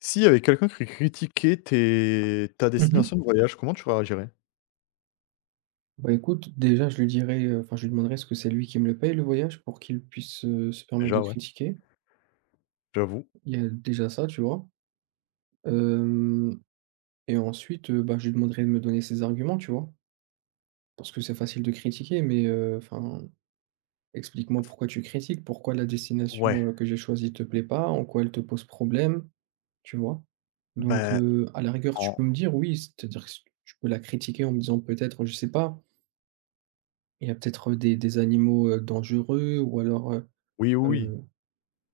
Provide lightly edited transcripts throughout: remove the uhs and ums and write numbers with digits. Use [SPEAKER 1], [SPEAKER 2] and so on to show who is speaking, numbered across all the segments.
[SPEAKER 1] S'il y avait quelqu'un qui critiquait tes ta
[SPEAKER 2] Mmh.
[SPEAKER 1] destination de voyage, comment tu réagirais?
[SPEAKER 2] Bah, écoute, déjà, je lui dirais, enfin, je lui demanderais ce que c'est lui qui me le paye le voyage pour qu'il puisse, se permettre de
[SPEAKER 1] Déjà, ouais,
[SPEAKER 2] critiquer?
[SPEAKER 1] j'avoue.
[SPEAKER 2] Il y a déjà ça, tu vois? Hem Et ensuite, bah, je lui demanderais de me donner ses arguments, tu vois? Parce que c'est facile de critiquer, mais enfin, explique-moi pourquoi tu critiques, pourquoi la
[SPEAKER 1] Ouais,
[SPEAKER 2] destination, que j'ai choisie te plaît pas, en quoi elle te pose problème, tu vois? Donc
[SPEAKER 1] ben
[SPEAKER 2] à la rigueur, tu
[SPEAKER 1] en
[SPEAKER 2] peux me dire oui, c'est-à-dire que tu peux la critiquer en me disant peut-être, je sais pas, il y a peut-être, des animaux, dangereux ou alors,
[SPEAKER 1] oui, oui, oui,
[SPEAKER 2] Hem,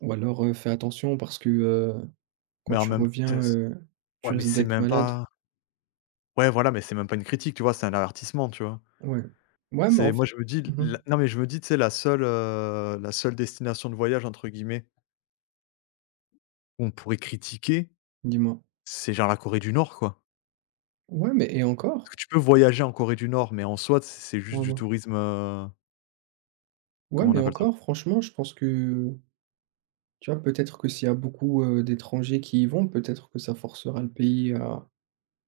[SPEAKER 2] ou alors, fais attention parce que, quand
[SPEAKER 1] mais en
[SPEAKER 2] tu
[SPEAKER 1] même Te
[SPEAKER 2] reviens, tu
[SPEAKER 1] ouais, mais
[SPEAKER 2] risques
[SPEAKER 1] c'est
[SPEAKER 2] d'être
[SPEAKER 1] même
[SPEAKER 2] malade.
[SPEAKER 1] pas ouais, voilà, mais c'est même pas une critique, tu vois? C'est un avertissement, tu vois?
[SPEAKER 2] Ouais. Ouais, mais en
[SPEAKER 1] C'est moi,
[SPEAKER 2] fait.
[SPEAKER 1] je me dis,
[SPEAKER 2] Mmh mh.
[SPEAKER 1] la non, mais je me dis, tu sais, la seule «destination de voyage» entre guillemets, qu'on pourrait critiquer,
[SPEAKER 2] Dis-moi?
[SPEAKER 1] c'est genre la Corée du Nord, quoi.
[SPEAKER 2] Ouais, mais et encore?
[SPEAKER 1] Parce que tu peux voyager en Corée du Nord, mais en soi, c'est juste du
[SPEAKER 2] Ouais,
[SPEAKER 1] tourisme,
[SPEAKER 2] ouais,
[SPEAKER 1] comment on
[SPEAKER 2] mais
[SPEAKER 1] appelle ça?
[SPEAKER 2] encore, franchement, je pense que, tu vois, peut-être que s'il y a beaucoup, d'étrangers qui y vont, peut-être que ça forcera le pays à...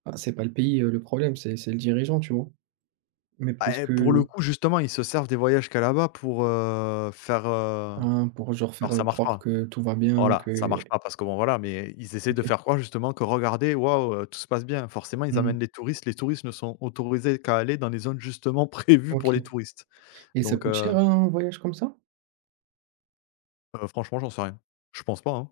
[SPEAKER 2] Ah, c'est pas le pays, le problème, c'est le dirigeant, tu vois? Mais
[SPEAKER 1] Ah,
[SPEAKER 2] peut-être
[SPEAKER 1] et pour le
[SPEAKER 2] que,
[SPEAKER 1] coup, justement, ils se servent des voyages qu'elle a là-bas pour, faire,
[SPEAKER 2] hein, pour genre faire,
[SPEAKER 1] alors ça marche
[SPEAKER 2] croire
[SPEAKER 1] pas.
[SPEAKER 2] que tout va bien,
[SPEAKER 1] Voilà, ça
[SPEAKER 2] que...
[SPEAKER 1] marche pas parce que bon, voilà, mais ils essaient de
[SPEAKER 2] OK.
[SPEAKER 1] faire croire justement que: «Regardez, waouh, tout se passe bien». Forcément, ils
[SPEAKER 2] Mmh.
[SPEAKER 1] amènent les touristes. Les touristes ne sont autorisés qu'à aller dans les zones justement prévues pour
[SPEAKER 2] OK.
[SPEAKER 1] les touristes.
[SPEAKER 2] Et ça
[SPEAKER 1] Donc
[SPEAKER 2] coûte
[SPEAKER 1] heu
[SPEAKER 2] cher un voyage comme ça?
[SPEAKER 1] heu, franchement, j'en sais rien. Je pense pas, hein.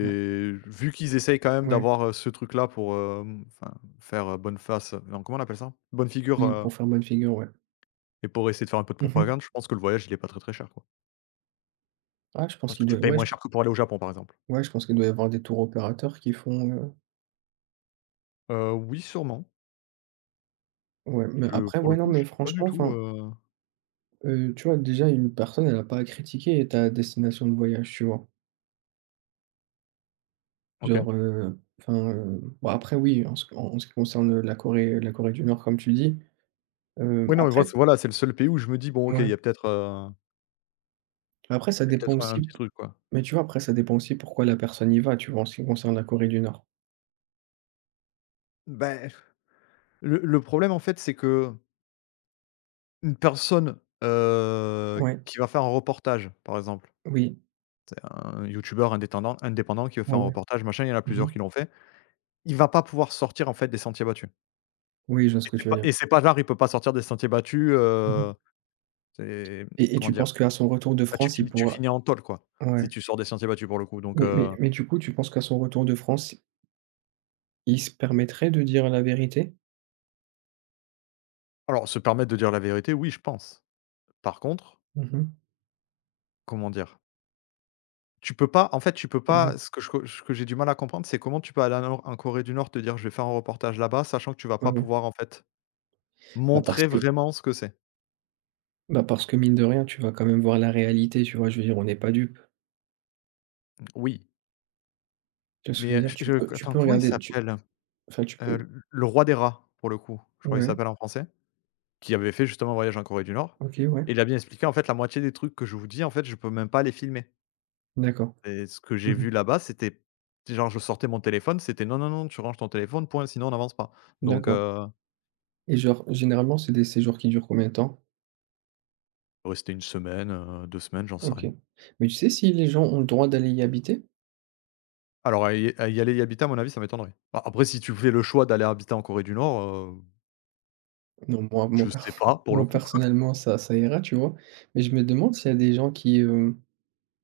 [SPEAKER 2] Ouais.
[SPEAKER 1] vu qu'ils essayent quand même
[SPEAKER 2] Ouais.
[SPEAKER 1] d'avoir, ce truc-là pour, hem, enfin, faire, bonne face, non, comment on appelle ça? Bonne figure,
[SPEAKER 2] Oui, pour faire bonne figure, ouais.
[SPEAKER 1] et pour essayer de faire un peu de
[SPEAKER 2] Mmh mh.
[SPEAKER 1] propagande, je pense que le voyage, il est pas très, très cher, quoi.
[SPEAKER 2] Ah, je pense
[SPEAKER 1] Parce
[SPEAKER 2] qu'il
[SPEAKER 1] que tu
[SPEAKER 2] doit,
[SPEAKER 1] payes
[SPEAKER 2] ouais, je...
[SPEAKER 1] moins cher que pour aller au Japon, par exemple?
[SPEAKER 2] Ouais, je pense qu'il doit y avoir des tours opérateurs qui font,
[SPEAKER 1] Oui, sûrement.
[SPEAKER 2] ouais, mais
[SPEAKER 1] Je
[SPEAKER 2] après,
[SPEAKER 1] Pour
[SPEAKER 2] ouais,
[SPEAKER 1] le
[SPEAKER 2] non,
[SPEAKER 1] coup, je
[SPEAKER 2] mais
[SPEAKER 1] sais pas du
[SPEAKER 2] franchement,
[SPEAKER 1] tout,
[SPEAKER 2] enfin,
[SPEAKER 1] heu.
[SPEAKER 2] tu vois, déjà, une personne, elle a pas à critiquer ta destination de voyage, tu vois?
[SPEAKER 1] OK.
[SPEAKER 2] Genre, enfin, bon, après, oui, en ce qui concerne, la Corée du Nord, comme tu dis,
[SPEAKER 1] Oui, non, mais
[SPEAKER 2] après,
[SPEAKER 1] voilà, c'est le seul pays où je me dis: «Bon, OK, il
[SPEAKER 2] ouais,
[SPEAKER 1] y a peut-être,
[SPEAKER 2] après, ça
[SPEAKER 1] il y a
[SPEAKER 2] dépend
[SPEAKER 1] peut-être
[SPEAKER 2] aussi
[SPEAKER 1] un petit
[SPEAKER 2] p
[SPEAKER 1] truc, quoi».
[SPEAKER 2] mais tu vois, après, ça dépend aussi pourquoi la personne y va, tu vois, en ce qui concerne la Corée du Nord.
[SPEAKER 1] Beh, le problème, en fait, c'est qu'une personne,
[SPEAKER 2] Ouais,
[SPEAKER 1] qui va faire un reportage, par exemple,
[SPEAKER 2] oui,
[SPEAKER 1] un youtubeur indétendant indépendant qui veut
[SPEAKER 2] ouais,
[SPEAKER 1] faire un
[SPEAKER 2] ouais.
[SPEAKER 1] reportage, machin, il y en a
[SPEAKER 2] Mmh mh.
[SPEAKER 1] plusieurs qui l'ont fait. Il va pas pouvoir sortir, en fait, des sentiers battus.
[SPEAKER 2] Oui, je vois ce que tu
[SPEAKER 1] C'est
[SPEAKER 2] veux
[SPEAKER 1] pas
[SPEAKER 2] dire.
[SPEAKER 1] et c'est pas genre, il peut pas sortir des sentiers battus,
[SPEAKER 2] Mmh mh.
[SPEAKER 1] c'est,
[SPEAKER 2] Et
[SPEAKER 1] comment
[SPEAKER 2] tu
[SPEAKER 1] dire?
[SPEAKER 2] penses qu'à son retour de
[SPEAKER 1] Bah, tu
[SPEAKER 2] France, il
[SPEAKER 1] finis tu
[SPEAKER 2] pourra...
[SPEAKER 1] finis en tôle, quoi, si
[SPEAKER 2] Ouais,
[SPEAKER 1] tu sors des sentiers battus pour le coup, donc
[SPEAKER 2] mais du coup, tu penses qu'à son retour de France, il se permettrait de dire la vérité?
[SPEAKER 1] alors se permettre de dire la vérité, oui, je pense. Par contre,
[SPEAKER 2] Mmh mh.
[SPEAKER 1] comment dire? Tu peux pas en fait, tu peux
[SPEAKER 2] Oui,
[SPEAKER 1] pas ce que j'ai du mal à comprendre, c'est comment tu peux aller en Nor en Corée du Nord, te dire: «Je vais faire un reportage là-bas», sachant que tu vas
[SPEAKER 2] ouais,
[SPEAKER 1] pas
[SPEAKER 2] ouais.
[SPEAKER 1] pouvoir, en fait,
[SPEAKER 2] Bah, parce
[SPEAKER 1] montrer
[SPEAKER 2] que...
[SPEAKER 1] vraiment ce que c'est.
[SPEAKER 2] Bah, parce que mine de rien, tu vas quand même voir la réalité, tu vois? Je veux dire, on n'est pas dupes.
[SPEAKER 1] Oui,
[SPEAKER 2] Tu vois ce que je
[SPEAKER 1] mais
[SPEAKER 2] veux dire? Tu
[SPEAKER 1] je
[SPEAKER 2] peux
[SPEAKER 1] je
[SPEAKER 2] tu
[SPEAKER 1] attends,
[SPEAKER 2] peux
[SPEAKER 1] comment il
[SPEAKER 2] regarder, tu...
[SPEAKER 1] s'appelle?
[SPEAKER 2] Enfin, tu peux...
[SPEAKER 1] Le roi des rats, pour le coup, je crois qu'il
[SPEAKER 2] Ouais,
[SPEAKER 1] s'appelle en français, qui avait fait justement un voyage en Corée du Nord,
[SPEAKER 2] OK, ouais,
[SPEAKER 1] et il a bien expliqué, en fait, la moitié des trucs que je vous dis, en fait, je peux même pas les filmer.
[SPEAKER 2] d'accord.
[SPEAKER 1] Et ce que
[SPEAKER 2] Mmh
[SPEAKER 1] j'ai
[SPEAKER 2] mh.
[SPEAKER 1] vu là-bas, c'était genre je sortais mon téléphone, c'était: «Non, non, non, tu ranges ton téléphone, point, sinon on n'avance pas». Donc
[SPEAKER 2] D'accord,
[SPEAKER 1] heu,
[SPEAKER 2] et genre, généralement, c'est des séjours qui durent combien de temps?
[SPEAKER 1] rester une semaine, 2 semaines, j'en sais
[SPEAKER 2] OK.
[SPEAKER 1] rien.
[SPEAKER 2] Mais tu sais si les gens ont le droit d'aller y habiter?
[SPEAKER 1] Alors à y aller y habiter, à mon avis, ça m'étonnerait. Bah, après si tu fais le choix d'aller habiter en Corée du Nord, heu,
[SPEAKER 2] Non, moi moi
[SPEAKER 1] je
[SPEAKER 2] per
[SPEAKER 1] sais pas pour le
[SPEAKER 2] moi
[SPEAKER 1] coup.
[SPEAKER 2] personnellement, ça ira, tu vois? Mais je me demande s'il y a des gens qui,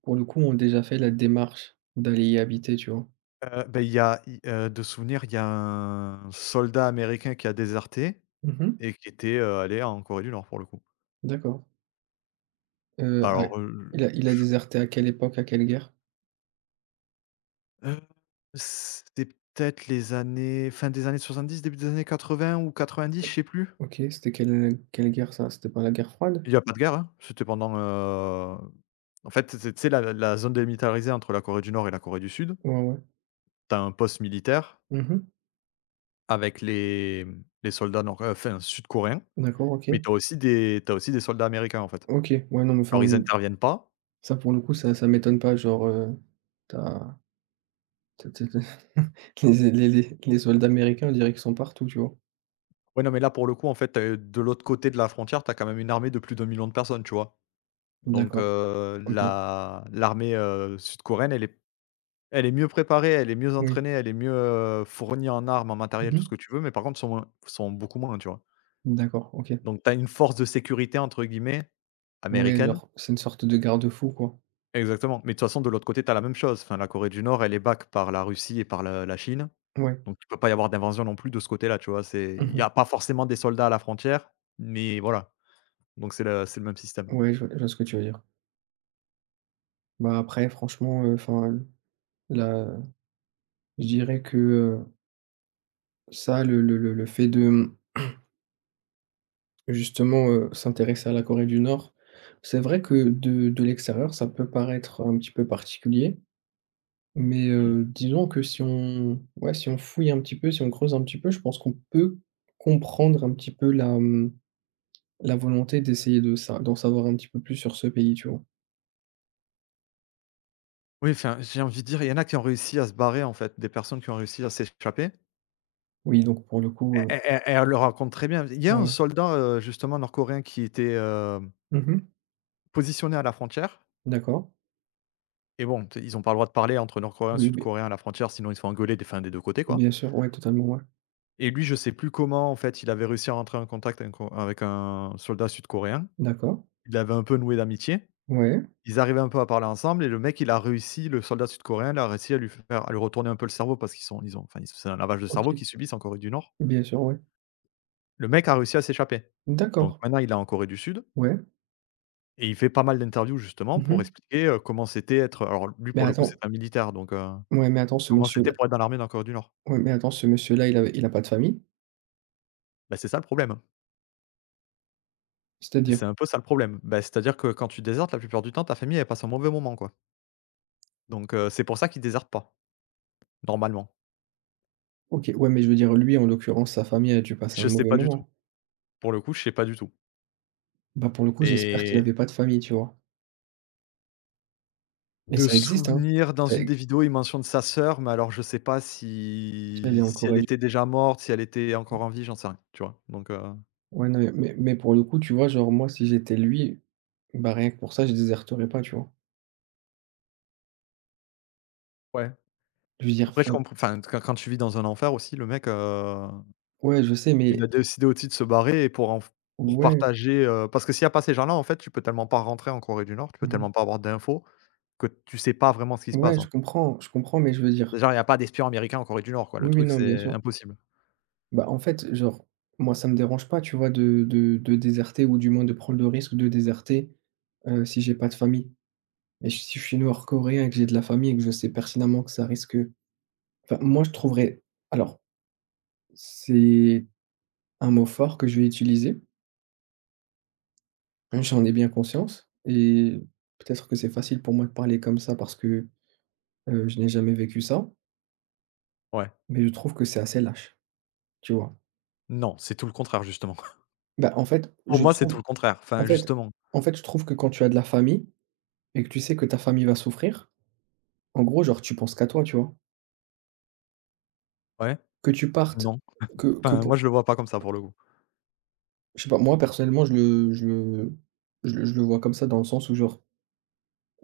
[SPEAKER 2] pour le coup, ont déjà fait la démarche d'aller y habiter, tu vois?
[SPEAKER 1] Beh, il y a i de souvenir, il y a un soldat américain qui a déserté
[SPEAKER 2] Mmh.
[SPEAKER 1] et qui était, allé en Corée du Nord pour le coup.
[SPEAKER 2] D'accord. À
[SPEAKER 1] Alors, heu,
[SPEAKER 2] Il a déserté à quelle époque, à quelle guerre?
[SPEAKER 1] Heu, C'était peut-être les années fin des années 70, début des années 80 ou 90, je
[SPEAKER 2] C'était...
[SPEAKER 1] sais plus.
[SPEAKER 2] OK, c'était quelle guerre ça? C'était pas la guerre froide?
[SPEAKER 1] Il y a pas de guerre, hein, c'était pendant, en fait, c'est tu sais la zone démilitarisée entre la Corée du Nord et la Corée du Sud.
[SPEAKER 2] Ouais, ouais.
[SPEAKER 1] T'as un poste militaire
[SPEAKER 2] Mmh.
[SPEAKER 1] avec les soldats nord enfin sud-coréens,
[SPEAKER 2] D'accord, OK.
[SPEAKER 1] mais t'as aussi des soldats américains, en fait.
[SPEAKER 2] OK. Ouais, non, mais
[SPEAKER 1] Alors
[SPEAKER 2] enfin,
[SPEAKER 1] ils interviennent pas.
[SPEAKER 2] ça pour le coup, ça m'étonne pas, genre, tu as... tu tu les soldats américains, on dirait qu'ils sont partout, tu vois?
[SPEAKER 1] Ouais, non, mais là, pour le coup, en fait, de l'autre côté de la frontière, t'as quand même une armée de plus d'1 million de personnes, tu vois? Donc,
[SPEAKER 2] D'accord, OK.
[SPEAKER 1] la l'armée, sud-coréenne, elle est mieux préparée, elle est mieux
[SPEAKER 2] Oui.
[SPEAKER 1] entraînée, elle est mieux, fournie en armes, en matériel, tout
[SPEAKER 2] Mmh.
[SPEAKER 1] ce que tu veux, mais par contre, sont beaucoup moins, tu vois?
[SPEAKER 2] D'accord, OK.
[SPEAKER 1] Donc tu as une force de sécurité entre guillemets
[SPEAKER 2] Ouais,
[SPEAKER 1] «américaine»,
[SPEAKER 2] genre, c'est une sorte de garde-fou, quoi.
[SPEAKER 1] exactement, mais de toute façon, de l'autre côté, tu as la même chose. Enfin, la Corée du Nord, elle est back par la Russie et par la Chine,
[SPEAKER 2] Ouais.
[SPEAKER 1] donc il ne peut pas y avoir d'invasion non plus de ce côté-là, tu vois? C'est Il y
[SPEAKER 2] Mmh.
[SPEAKER 1] a pas forcément des soldats à la frontière, mais voilà. Donc c'est le même système.
[SPEAKER 2] Ouais, je vois ce que tu veux dire. Bah, après franchement, enfin, là, je dirais que, ça, le fait de, mmh, justement, s'intéresser à la Corée du Nord, c'est vrai que de l'extérieur, ça peut paraître un petit peu particulier, mais,
[SPEAKER 1] Oui.
[SPEAKER 2] disons que si on... Ouais, si on fouille un petit peu, si on creuse un petit peu, je pense qu'on peut comprendre un petit peu la, mmh, la volonté d'essayer de ça, d'en savoir un petit peu plus sur ce pays, tu vois?
[SPEAKER 1] Oui, enfin, j'ai envie de dire, il y en a qui ont réussi à se barrer, en fait, des personnes qui ont réussi à s'échapper,
[SPEAKER 2] Oui, donc pour le coup,
[SPEAKER 1] et elle le raconte très bien. Il y a un
[SPEAKER 2] ouais.
[SPEAKER 1] soldat, justement nord-coréen qui était,
[SPEAKER 2] Mmh mh.
[SPEAKER 1] positionné à la frontière
[SPEAKER 2] D'accord.
[SPEAKER 1] et bon, tu ils ont pas le droit de parler entre nord-coréens et
[SPEAKER 2] Oui,
[SPEAKER 1] sud-coréens à la frontière, sinon ils se font engueuler des 2 côtés, quoi.
[SPEAKER 2] bien sûr, ouais, totalement, ouais.
[SPEAKER 1] Et lui, je sais plus comment, en fait, il avait réussi à rentrer en contact avec un soldat sud-coréen.
[SPEAKER 2] D'accord.
[SPEAKER 1] Il avait un peu noué d'amitié.
[SPEAKER 2] Ouais,
[SPEAKER 1] Ils arrivaient un peu à parler ensemble et le mec, il a réussi le soldat sud-coréen, il a réussi à lui retourner un peu le cerveau parce qu'ils sont ils ont enfin, ils c'est un lavage de
[SPEAKER 2] OK.
[SPEAKER 1] cerveau qu'ils subissent en Corée du Nord.
[SPEAKER 2] Bien sûr, ouais.
[SPEAKER 1] Le mec a réussi à s'échapper. Donc
[SPEAKER 2] D'accord.
[SPEAKER 1] maintenant, il est en Corée du Sud
[SPEAKER 2] Ouais.
[SPEAKER 1] et il fait pas mal d'interviews justement
[SPEAKER 2] Mmh
[SPEAKER 1] pour
[SPEAKER 2] mh.
[SPEAKER 1] expliquer, comment c'était être alors lui,
[SPEAKER 2] Mais
[SPEAKER 1] pour le coup,
[SPEAKER 2] attends,
[SPEAKER 1] c'est un militaire donc
[SPEAKER 2] ouais, mais attends, ce
[SPEAKER 1] comment c'était
[SPEAKER 2] monsieur-là...
[SPEAKER 1] pour être dans l'armée dans la Corée du Nord?
[SPEAKER 2] Ouais, mais attends, ce monsieur-là, il a pas de famille?
[SPEAKER 1] Bah, c'est ça le problème.
[SPEAKER 2] C'est-à-dire?
[SPEAKER 1] C'est un peu ça le problème. Bah, c'est-à-dire que quand tu désertes, la plupart du temps, ta famille, elle passe un mauvais moment, quoi. Donc, c'est pour ça qu'ils désherbe pas, normalement.
[SPEAKER 2] OK, ouais, mais je veux dire, lui, en l'occurrence, sa famille a dû passer un
[SPEAKER 1] Je sais
[SPEAKER 2] mauvais
[SPEAKER 1] pas du tout.
[SPEAKER 2] moment.
[SPEAKER 1] Pour le coup, je sais pas du tout.
[SPEAKER 2] Bah, pour le coup, j'espère qu'il
[SPEAKER 1] Mais
[SPEAKER 2] avait pas de famille, tu vois? Et
[SPEAKER 1] de
[SPEAKER 2] ça existe, hein.
[SPEAKER 1] souvenir, dans
[SPEAKER 2] Ça
[SPEAKER 1] une
[SPEAKER 2] ex
[SPEAKER 1] des vidéos, il mentionne sa sœur, mais alors je sais pas
[SPEAKER 2] elle est
[SPEAKER 1] si
[SPEAKER 2] en
[SPEAKER 1] si elle
[SPEAKER 2] Corée du...
[SPEAKER 1] était déjà morte, si elle était encore en vie, j'en sais rien, tu vois? Donc
[SPEAKER 2] Ouais, non, mais pour le coup, tu vois, genre, moi, si j'étais lui, bah, rien que pour ça, je déserterais pas, tu vois?
[SPEAKER 1] ouais.
[SPEAKER 2] Je veux dire,
[SPEAKER 1] Après je
[SPEAKER 2] enfin...
[SPEAKER 1] comprends. Enfin, quand tu vis dans un enfer aussi, le mec,
[SPEAKER 2] Ouais, je sais,
[SPEAKER 1] il
[SPEAKER 2] mais
[SPEAKER 1] a décidé aussi de se barrer et pour
[SPEAKER 2] ouais,
[SPEAKER 1] partager, heu, parce que s'il y a pas ces gens-là, en fait, tu peux tellement pas rentrer en Corée du Nord, tu peux
[SPEAKER 2] mmh.
[SPEAKER 1] tellement pas avoir d'infos que tu sais pas vraiment ce qui se
[SPEAKER 2] Ouais,
[SPEAKER 1] passe.
[SPEAKER 2] je comprends, mais je veux
[SPEAKER 1] C'est
[SPEAKER 2] dire
[SPEAKER 1] genre, il y a pas d'espions américains en Corée du Nord, quoi. Le
[SPEAKER 2] oui, oui,
[SPEAKER 1] truc,
[SPEAKER 2] non, bien
[SPEAKER 1] c'est
[SPEAKER 2] sûr.
[SPEAKER 1] impossible.
[SPEAKER 2] Bah, en fait, genre, moi, ça me dérange pas, tu vois, de déserter ou du moins de prendre le risque de déserter, si j'ai pas de famille. Mais si je suis nord-coréen et que j'ai de la famille et que je sais pertinemment que ça risque... Enfin, moi, je trouverais... Alors, c'est un mot fort que je vais utiliser, j'en ai bien conscience et peut-être que c'est facile pour moi de parler comme ça parce que, je n'ai jamais vécu ça,
[SPEAKER 1] Ouais.
[SPEAKER 2] mais je trouve que c'est assez lâche, tu vois?
[SPEAKER 1] Non, c'est tout le contraire, justement.
[SPEAKER 2] Bah, en fait,
[SPEAKER 1] Pour
[SPEAKER 2] je
[SPEAKER 1] moi, c'est tout
[SPEAKER 2] trouve...
[SPEAKER 1] le contraire.
[SPEAKER 2] en
[SPEAKER 1] Enfin,
[SPEAKER 2] fait
[SPEAKER 1] justement.
[SPEAKER 2] en fait, je trouve que quand tu as de la famille et que tu sais que ta famille va souffrir, en gros, genre, tu penses qu'à toi, tu vois?
[SPEAKER 1] Ouais,
[SPEAKER 2] Que tu partes,
[SPEAKER 1] non.
[SPEAKER 2] que
[SPEAKER 1] Enfin, moi,
[SPEAKER 2] pour...
[SPEAKER 1] je le vois pas comme ça, pour le coup.
[SPEAKER 2] Je sais pas, moi, personnellement, je le vois comme ça dans le sens où, genre,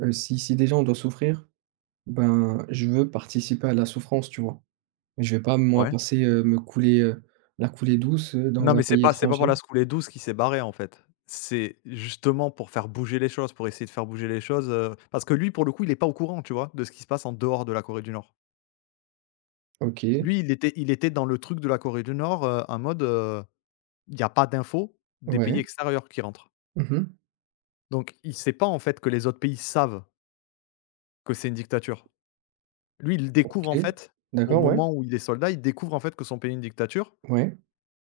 [SPEAKER 2] si déjà on doit souffrir, ben, je veux participer à la souffrance, tu vois? Je vais pas, moi,
[SPEAKER 1] Ouais.
[SPEAKER 2] passer, me couler, la coulée douce,
[SPEAKER 1] Non,
[SPEAKER 2] dans un
[SPEAKER 1] mais c'est
[SPEAKER 2] pays
[SPEAKER 1] pas c'est pas pour
[SPEAKER 2] étranger.
[SPEAKER 1] la secouler douce qui s'est barré, en fait. C'est justement pour faire bouger les choses, pour essayer de faire bouger les choses, parce que lui, pour le coup, il est pas au courant, tu vois, de ce qui se passe en dehors de la Corée du Nord.
[SPEAKER 2] OK,
[SPEAKER 1] Lui, il était dans le truc de la Corée du Nord, en mode, il y a pas d'infos des pays
[SPEAKER 2] ouais.
[SPEAKER 1] extérieurs qui rentrent.
[SPEAKER 2] Mmh.
[SPEAKER 1] Donc il sait pas, en fait, que les autres pays savent que c'est une dictature. Lui, il
[SPEAKER 2] OK.
[SPEAKER 1] découvre en fait, au
[SPEAKER 2] D'accord, ouais.
[SPEAKER 1] moment où il est soldat, il découvre en fait que son pays est une dictature.
[SPEAKER 2] Ouais.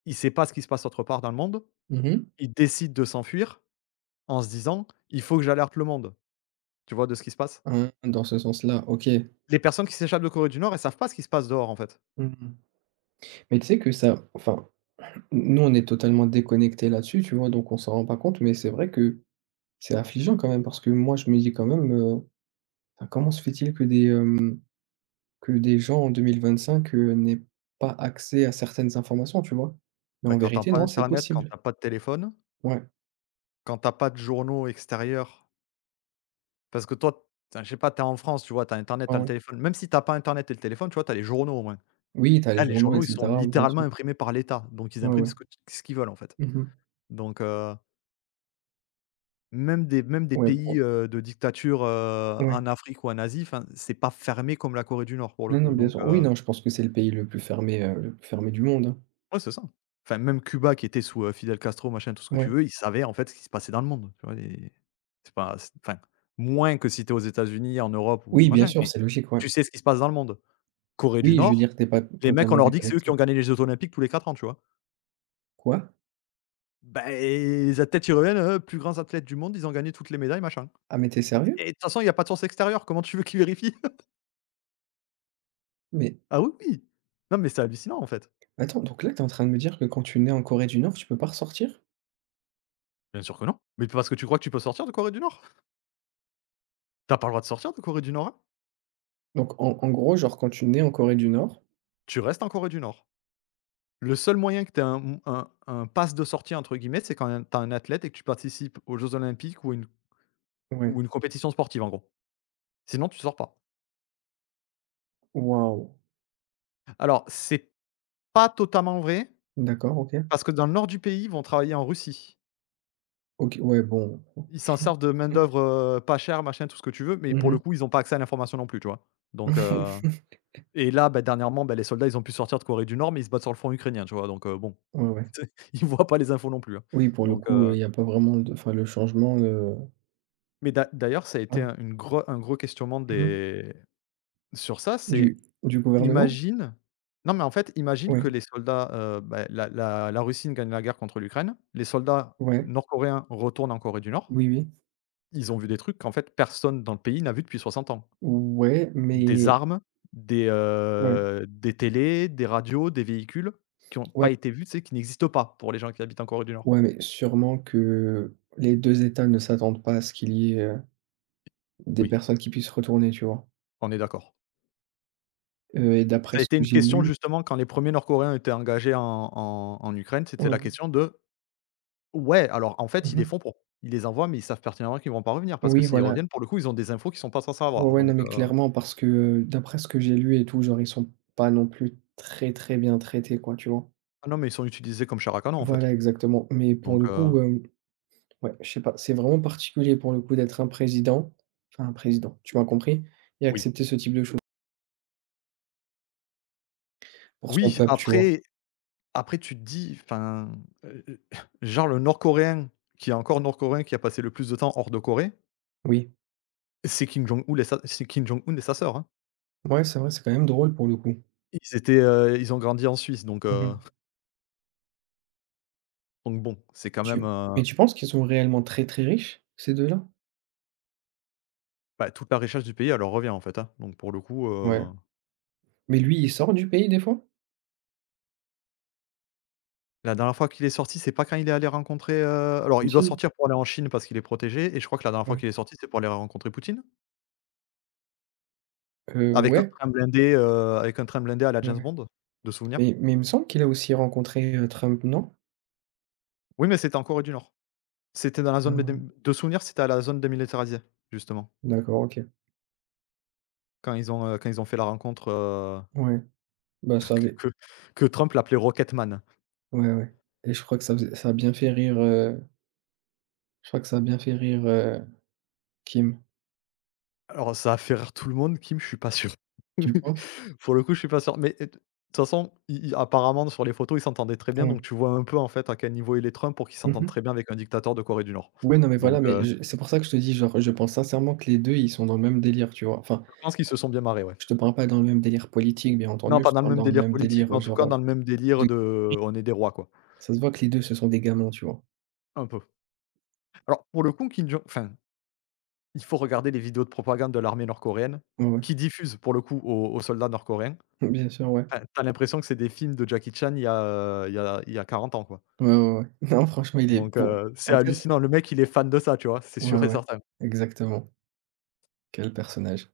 [SPEAKER 1] Il sait pas ce qui se passe autre part dans le monde.
[SPEAKER 2] Mmh.
[SPEAKER 1] Il décide de s'enfuir en se disant: «Il faut que j'alerte le monde», tu vois, de ce qui se passe.
[SPEAKER 2] Hein, dans ce sens-là, OK.
[SPEAKER 1] Les personnes qui s'échappent de Corée du Nord, elles savent pas ce qui se passe dehors, en fait.
[SPEAKER 2] Mmh. Mais tu sais que ça... Enfin, nous, on est totalement déconnectés là-dessus, tu vois? Donc on s'en rend pas compte, mais c'est vrai que c'est affligeant quand même parce que moi, je me dis quand même, enfin, comment se fait-il que des, que des gens en 2025, n'aient pas accès à certaines informations, tu vois? Mais
[SPEAKER 1] Bah,
[SPEAKER 2] en
[SPEAKER 1] quand t'as
[SPEAKER 2] vérité,
[SPEAKER 1] pas
[SPEAKER 2] non, c'est
[SPEAKER 1] internet, quand
[SPEAKER 2] possible.
[SPEAKER 1] t'as pas de téléphone,
[SPEAKER 2] Ouais,
[SPEAKER 1] quand t'as pas de journaux extérieurs, parce que toi, enfin, je sais pas, t'es en France, tu vois, t'as internet,
[SPEAKER 2] ouais,
[SPEAKER 1] t'as le
[SPEAKER 2] ouais.
[SPEAKER 1] téléphone. Même si t'as pas internet et le téléphone, tu vois, t'as les journaux au moins.
[SPEAKER 2] Oui, t'as les
[SPEAKER 1] Là, les
[SPEAKER 2] journaux et
[SPEAKER 1] journaux, ils sont
[SPEAKER 2] cetera, bien
[SPEAKER 1] littéralement
[SPEAKER 2] sûr.
[SPEAKER 1] imprimés par l'État, donc ils
[SPEAKER 2] Ouais,
[SPEAKER 1] impriment
[SPEAKER 2] ouais.
[SPEAKER 1] ce qu'ils veulent, en fait.
[SPEAKER 2] Mmh.
[SPEAKER 1] Donc heu Même des
[SPEAKER 2] Ouais,
[SPEAKER 1] pays,
[SPEAKER 2] pour...
[SPEAKER 1] de dictature,
[SPEAKER 2] Ouais.
[SPEAKER 1] en Afrique ou en Asie, enfin, c'est pas fermé comme la Corée du Nord pour le
[SPEAKER 2] Non, non,
[SPEAKER 1] coup,
[SPEAKER 2] bien
[SPEAKER 1] donc,
[SPEAKER 2] sûr. Oui, non, je pense que c'est le pays le plus fermé du monde, hein.
[SPEAKER 1] ouais, c'est ça. Enfin, même Cuba qui était sous, Fidel Castro, machin, tout ce que
[SPEAKER 2] Ouais.
[SPEAKER 1] tu veux, ils savaient en fait ce qui se passait dans le monde, tu vois? Et c'est pas c enfin, moins que si tu aux États-Unis, en Europe ou
[SPEAKER 2] Oui, bien
[SPEAKER 1] machin,
[SPEAKER 2] sûr,
[SPEAKER 1] mais
[SPEAKER 2] c'est logique, ouais.
[SPEAKER 1] tu sais ce qui se passe dans le monde. Corée du
[SPEAKER 2] Oui, je veux
[SPEAKER 1] Nord,
[SPEAKER 2] dire, t'es pas
[SPEAKER 1] les mecs, on
[SPEAKER 2] totalement
[SPEAKER 1] leur dit que c'est eux qui
[SPEAKER 2] déconnecté.
[SPEAKER 1] ont gagné les jeux olympiques tous les 4 ans, tu vois?
[SPEAKER 2] Quoi?
[SPEAKER 1] Ben, les athlètes, ils reviennent, plus grands athlètes du monde, ils ont gagné toutes les médailles, machin.
[SPEAKER 2] Ah, mais t'es sérieux?
[SPEAKER 1] Et de toute façon, il y a pas de source extérieure, comment tu veux qu'ils vérifient?
[SPEAKER 2] Mais
[SPEAKER 1] Ah oui, oui! Non, mais c'est hallucinant, en fait.
[SPEAKER 2] attends, donc là, t'es en train de me dire que quand tu nais en Corée du Nord, tu peux pas ressortir?
[SPEAKER 1] Bien sûr que non. Mais parce que tu crois que tu peux sortir de Corée du Nord? T'as pas le droit de sortir de Corée du Nord, hein.
[SPEAKER 2] Donc en en gros, genre quand tu nais en Corée du Nord...
[SPEAKER 1] Tu restes en Corée du Nord. Le seul moyen que tu aies un «pass de sortie» entre guillemets, c'est quand un tu as un athlète et que tu participes aux jeux olympiques
[SPEAKER 2] Ouais.
[SPEAKER 1] ou une compétition sportive, en gros. Sinon, tu sors pas.
[SPEAKER 2] Waouh!
[SPEAKER 1] Alors, c'est pas totalement vrai,
[SPEAKER 2] D'accord, OK.
[SPEAKER 1] parce que dans le nord du pays, ils vont travailler en Russie.
[SPEAKER 2] OK, ouais, bon.
[SPEAKER 1] Ils s'en servent de main-d'œuvre, pas chère, machin, tout ce que tu veux, mais pour
[SPEAKER 2] Mmh.
[SPEAKER 1] le coup, ils ont pas accès à l'information non plus, tu vois? Donc heu Et là, bah, dernièrement, bah, les soldats, ils ont pu sortir de Corée du Nord, mais ils se battent sur le front ukrainien, tu vois? Donc bon,
[SPEAKER 2] Ouais, ouais.
[SPEAKER 1] ils voient pas les infos non plus, hein.
[SPEAKER 2] Oui, pour le
[SPEAKER 1] Donc
[SPEAKER 2] coup, il y a pas vraiment de... Enfin, le changement,
[SPEAKER 1] mais d'ailleurs, ça a été
[SPEAKER 2] ouais.
[SPEAKER 1] un gros questionnement
[SPEAKER 2] Mmh.
[SPEAKER 1] des sur ça,
[SPEAKER 2] Du
[SPEAKER 1] c'est
[SPEAKER 2] du gouvernement?
[SPEAKER 1] imagine non, mais en fait, imagine que
[SPEAKER 2] Ouais,
[SPEAKER 1] les soldats, bah, la Russie ne gagne la guerre contre l'Ukraine, les soldats
[SPEAKER 2] ouais.
[SPEAKER 1] nord-coréens retournent en Corée du Nord,
[SPEAKER 2] Oui, oui.
[SPEAKER 1] ils ont vu des trucs qu'en fait personne dans le pays n'a vu depuis 60 ans.
[SPEAKER 2] Ouais,
[SPEAKER 1] Des
[SPEAKER 2] mais
[SPEAKER 1] armes,
[SPEAKER 2] ouais.
[SPEAKER 1] des télés, des radios, des véhicules qui ont
[SPEAKER 2] Ouais.
[SPEAKER 1] pas été vus, tu sais, qui n'existent pas pour les gens qui habitent en Corée du Nord.
[SPEAKER 2] Ouais, mais sûrement que les 2 États ne s'attendent pas à ce qu'il y ait, des
[SPEAKER 1] Oui,
[SPEAKER 2] personnes qui puissent retourner, tu vois?
[SPEAKER 1] on est d'accord.
[SPEAKER 2] Et
[SPEAKER 1] Et
[SPEAKER 2] d'après
[SPEAKER 1] ça a
[SPEAKER 2] ce
[SPEAKER 1] été
[SPEAKER 2] que
[SPEAKER 1] une
[SPEAKER 2] j'ai
[SPEAKER 1] question
[SPEAKER 2] lu,
[SPEAKER 1] justement quand les premiers Nord-coréens étaient engagés en en Ukraine,
[SPEAKER 2] ouais,
[SPEAKER 1] c'était la
[SPEAKER 2] ouais.
[SPEAKER 1] question de: «Ouais, alors en fait,
[SPEAKER 2] Mmh.
[SPEAKER 1] ils les envoient, mais ils savent pertinemment qu'ils vont pas revenir» parce que
[SPEAKER 2] Oui,
[SPEAKER 1] s'ils
[SPEAKER 2] voilà.
[SPEAKER 1] reviennent, pour le coup, ils ont des infos qui sont pas censés
[SPEAKER 2] Ouais,
[SPEAKER 1] avoir
[SPEAKER 2] ouais, non,
[SPEAKER 1] donc
[SPEAKER 2] mais clairement parce que, d'après ce que j'ai lu et tout, genre, ils sont pas non plus très, très bien traités, quoi, tu vois?
[SPEAKER 1] ah non, mais ils sont utilisés comme chair à canon, en fait
[SPEAKER 2] Voilà, exactement. Mais pour
[SPEAKER 1] donc
[SPEAKER 2] le coup, ouais, je sais pas, c'est vraiment particulier pour le coup d'être un président, enfin un président, tu m'as compris? Et
[SPEAKER 1] Oui.
[SPEAKER 2] accepter ce type de choses pour son
[SPEAKER 1] Oui,
[SPEAKER 2] peuple, tu vois?
[SPEAKER 1] après. Après, tu te dis, enfin, heu heu, genre le Nord-coréen qui est encore Nord-coréen, qui a passé le plus de temps hors de Corée,
[SPEAKER 2] Oui.
[SPEAKER 1] c'est Kim Jong-un et sa sœur, hein.
[SPEAKER 2] Ouais, c'est vrai, c'est quand même drôle pour le coup.
[SPEAKER 1] Ils étaient, ils ont grandi en Suisse donc
[SPEAKER 2] Mmh.
[SPEAKER 1] donc bon, c'est quand même,
[SPEAKER 2] Tu... Mais tu penses qu'ils sont réellement très, très riches, ces deux là?
[SPEAKER 1] bah, toute la richesse du pays, elle leur revient, en fait, hein. Donc pour le coup,
[SPEAKER 2] Ouais. Mais lui, il sort du pays des fois?
[SPEAKER 1] la dernière fois qu'il est sorti, c'est pas quand il est allé rencontrer, alors il doit
[SPEAKER 2] Poutine?
[SPEAKER 1] sortir pour aller en Chine parce qu'il est protégé et je crois que la dernière fois
[SPEAKER 2] Ouais.
[SPEAKER 1] qu'il est sorti, c'est pour aller rencontrer Poutine avec un
[SPEAKER 2] Ouais,
[SPEAKER 1] train blindé, avec un train blindé à la James
[SPEAKER 2] ouais.
[SPEAKER 1] Bond, de souvenir.
[SPEAKER 2] Mais il me semble qu'il a aussi rencontré, Trump, non?
[SPEAKER 1] Oui, mais c'était en Corée du Nord. C'était dans la zone mais
[SPEAKER 2] Ah,
[SPEAKER 1] de souvenir, c'était à la zone démilitarisée, justement,
[SPEAKER 2] d'accord, OK.
[SPEAKER 1] quand ils ont fait la rencontre,
[SPEAKER 2] Ouais, bah, ça avait...
[SPEAKER 1] que Trump l'appelait Rocketman.
[SPEAKER 2] Ouais, ouais, et je crois que ça faisait ça a bien fait rire, je crois que ça a bien fait rire, Kim,
[SPEAKER 1] Alors ça a fait rire tout le monde, Kim, je suis pas sûr.
[SPEAKER 2] tu penses?
[SPEAKER 1] Pour le coup, je suis pas sûr, mais et de toute façon, i i apparemment sur les photos, ils s'entendaient très bien,
[SPEAKER 2] Ouais.
[SPEAKER 1] donc tu vois un peu, en fait, à quel niveau il est Trump pour qu'ils
[SPEAKER 2] Mmh
[SPEAKER 1] s'entendent
[SPEAKER 2] mh.
[SPEAKER 1] très bien avec un dictateur de Corée du Nord.
[SPEAKER 2] Ouais, non, mais
[SPEAKER 1] Donc
[SPEAKER 2] voilà, mais je c'est pour ça que je te dis, genre, je pense sincèrement que les 2 ils sont dans le même délire, tu vois? Enfin,
[SPEAKER 1] je pense qu'ils se sont bien marrés, ouais.
[SPEAKER 2] je te parle pas dans le même délire politique, bien
[SPEAKER 1] Non,
[SPEAKER 2] entendu, je
[SPEAKER 1] pas
[SPEAKER 2] te
[SPEAKER 1] dans le
[SPEAKER 2] parle
[SPEAKER 1] même
[SPEAKER 2] dans le
[SPEAKER 1] délire
[SPEAKER 2] même
[SPEAKER 1] politique, mais
[SPEAKER 2] délire,
[SPEAKER 1] en tout cas
[SPEAKER 2] genre,
[SPEAKER 1] dans le même délire
[SPEAKER 2] de...
[SPEAKER 1] de: «On est des rois», quoi,
[SPEAKER 2] Ça se voit que les 2 ce sont des gamins, tu vois?
[SPEAKER 1] un peu. Alors pour le coup, Kim Jong enfin Il faut regarder les vidéos de propagande de l'armée nord-coréenne,
[SPEAKER 2] Ouais, ouais.
[SPEAKER 1] qui diffusent pour le coup aux soldats nord-coréens.
[SPEAKER 2] Bien sûr, ouais.
[SPEAKER 1] Enfin, tu l'impression que c'est des films de Jackie Chan il y a 40 ans, quoi.
[SPEAKER 2] Ouais, ouais, ouais. Non, franchement, il est
[SPEAKER 1] Donc
[SPEAKER 2] pour...
[SPEAKER 1] c'est
[SPEAKER 2] En fait,
[SPEAKER 1] hallucinant. Le mec, il est fan de ça, tu vois? C'est
[SPEAKER 2] ouais,
[SPEAKER 1] sûr et
[SPEAKER 2] ouais,
[SPEAKER 1] certain.
[SPEAKER 2] exactement. Quel personnage.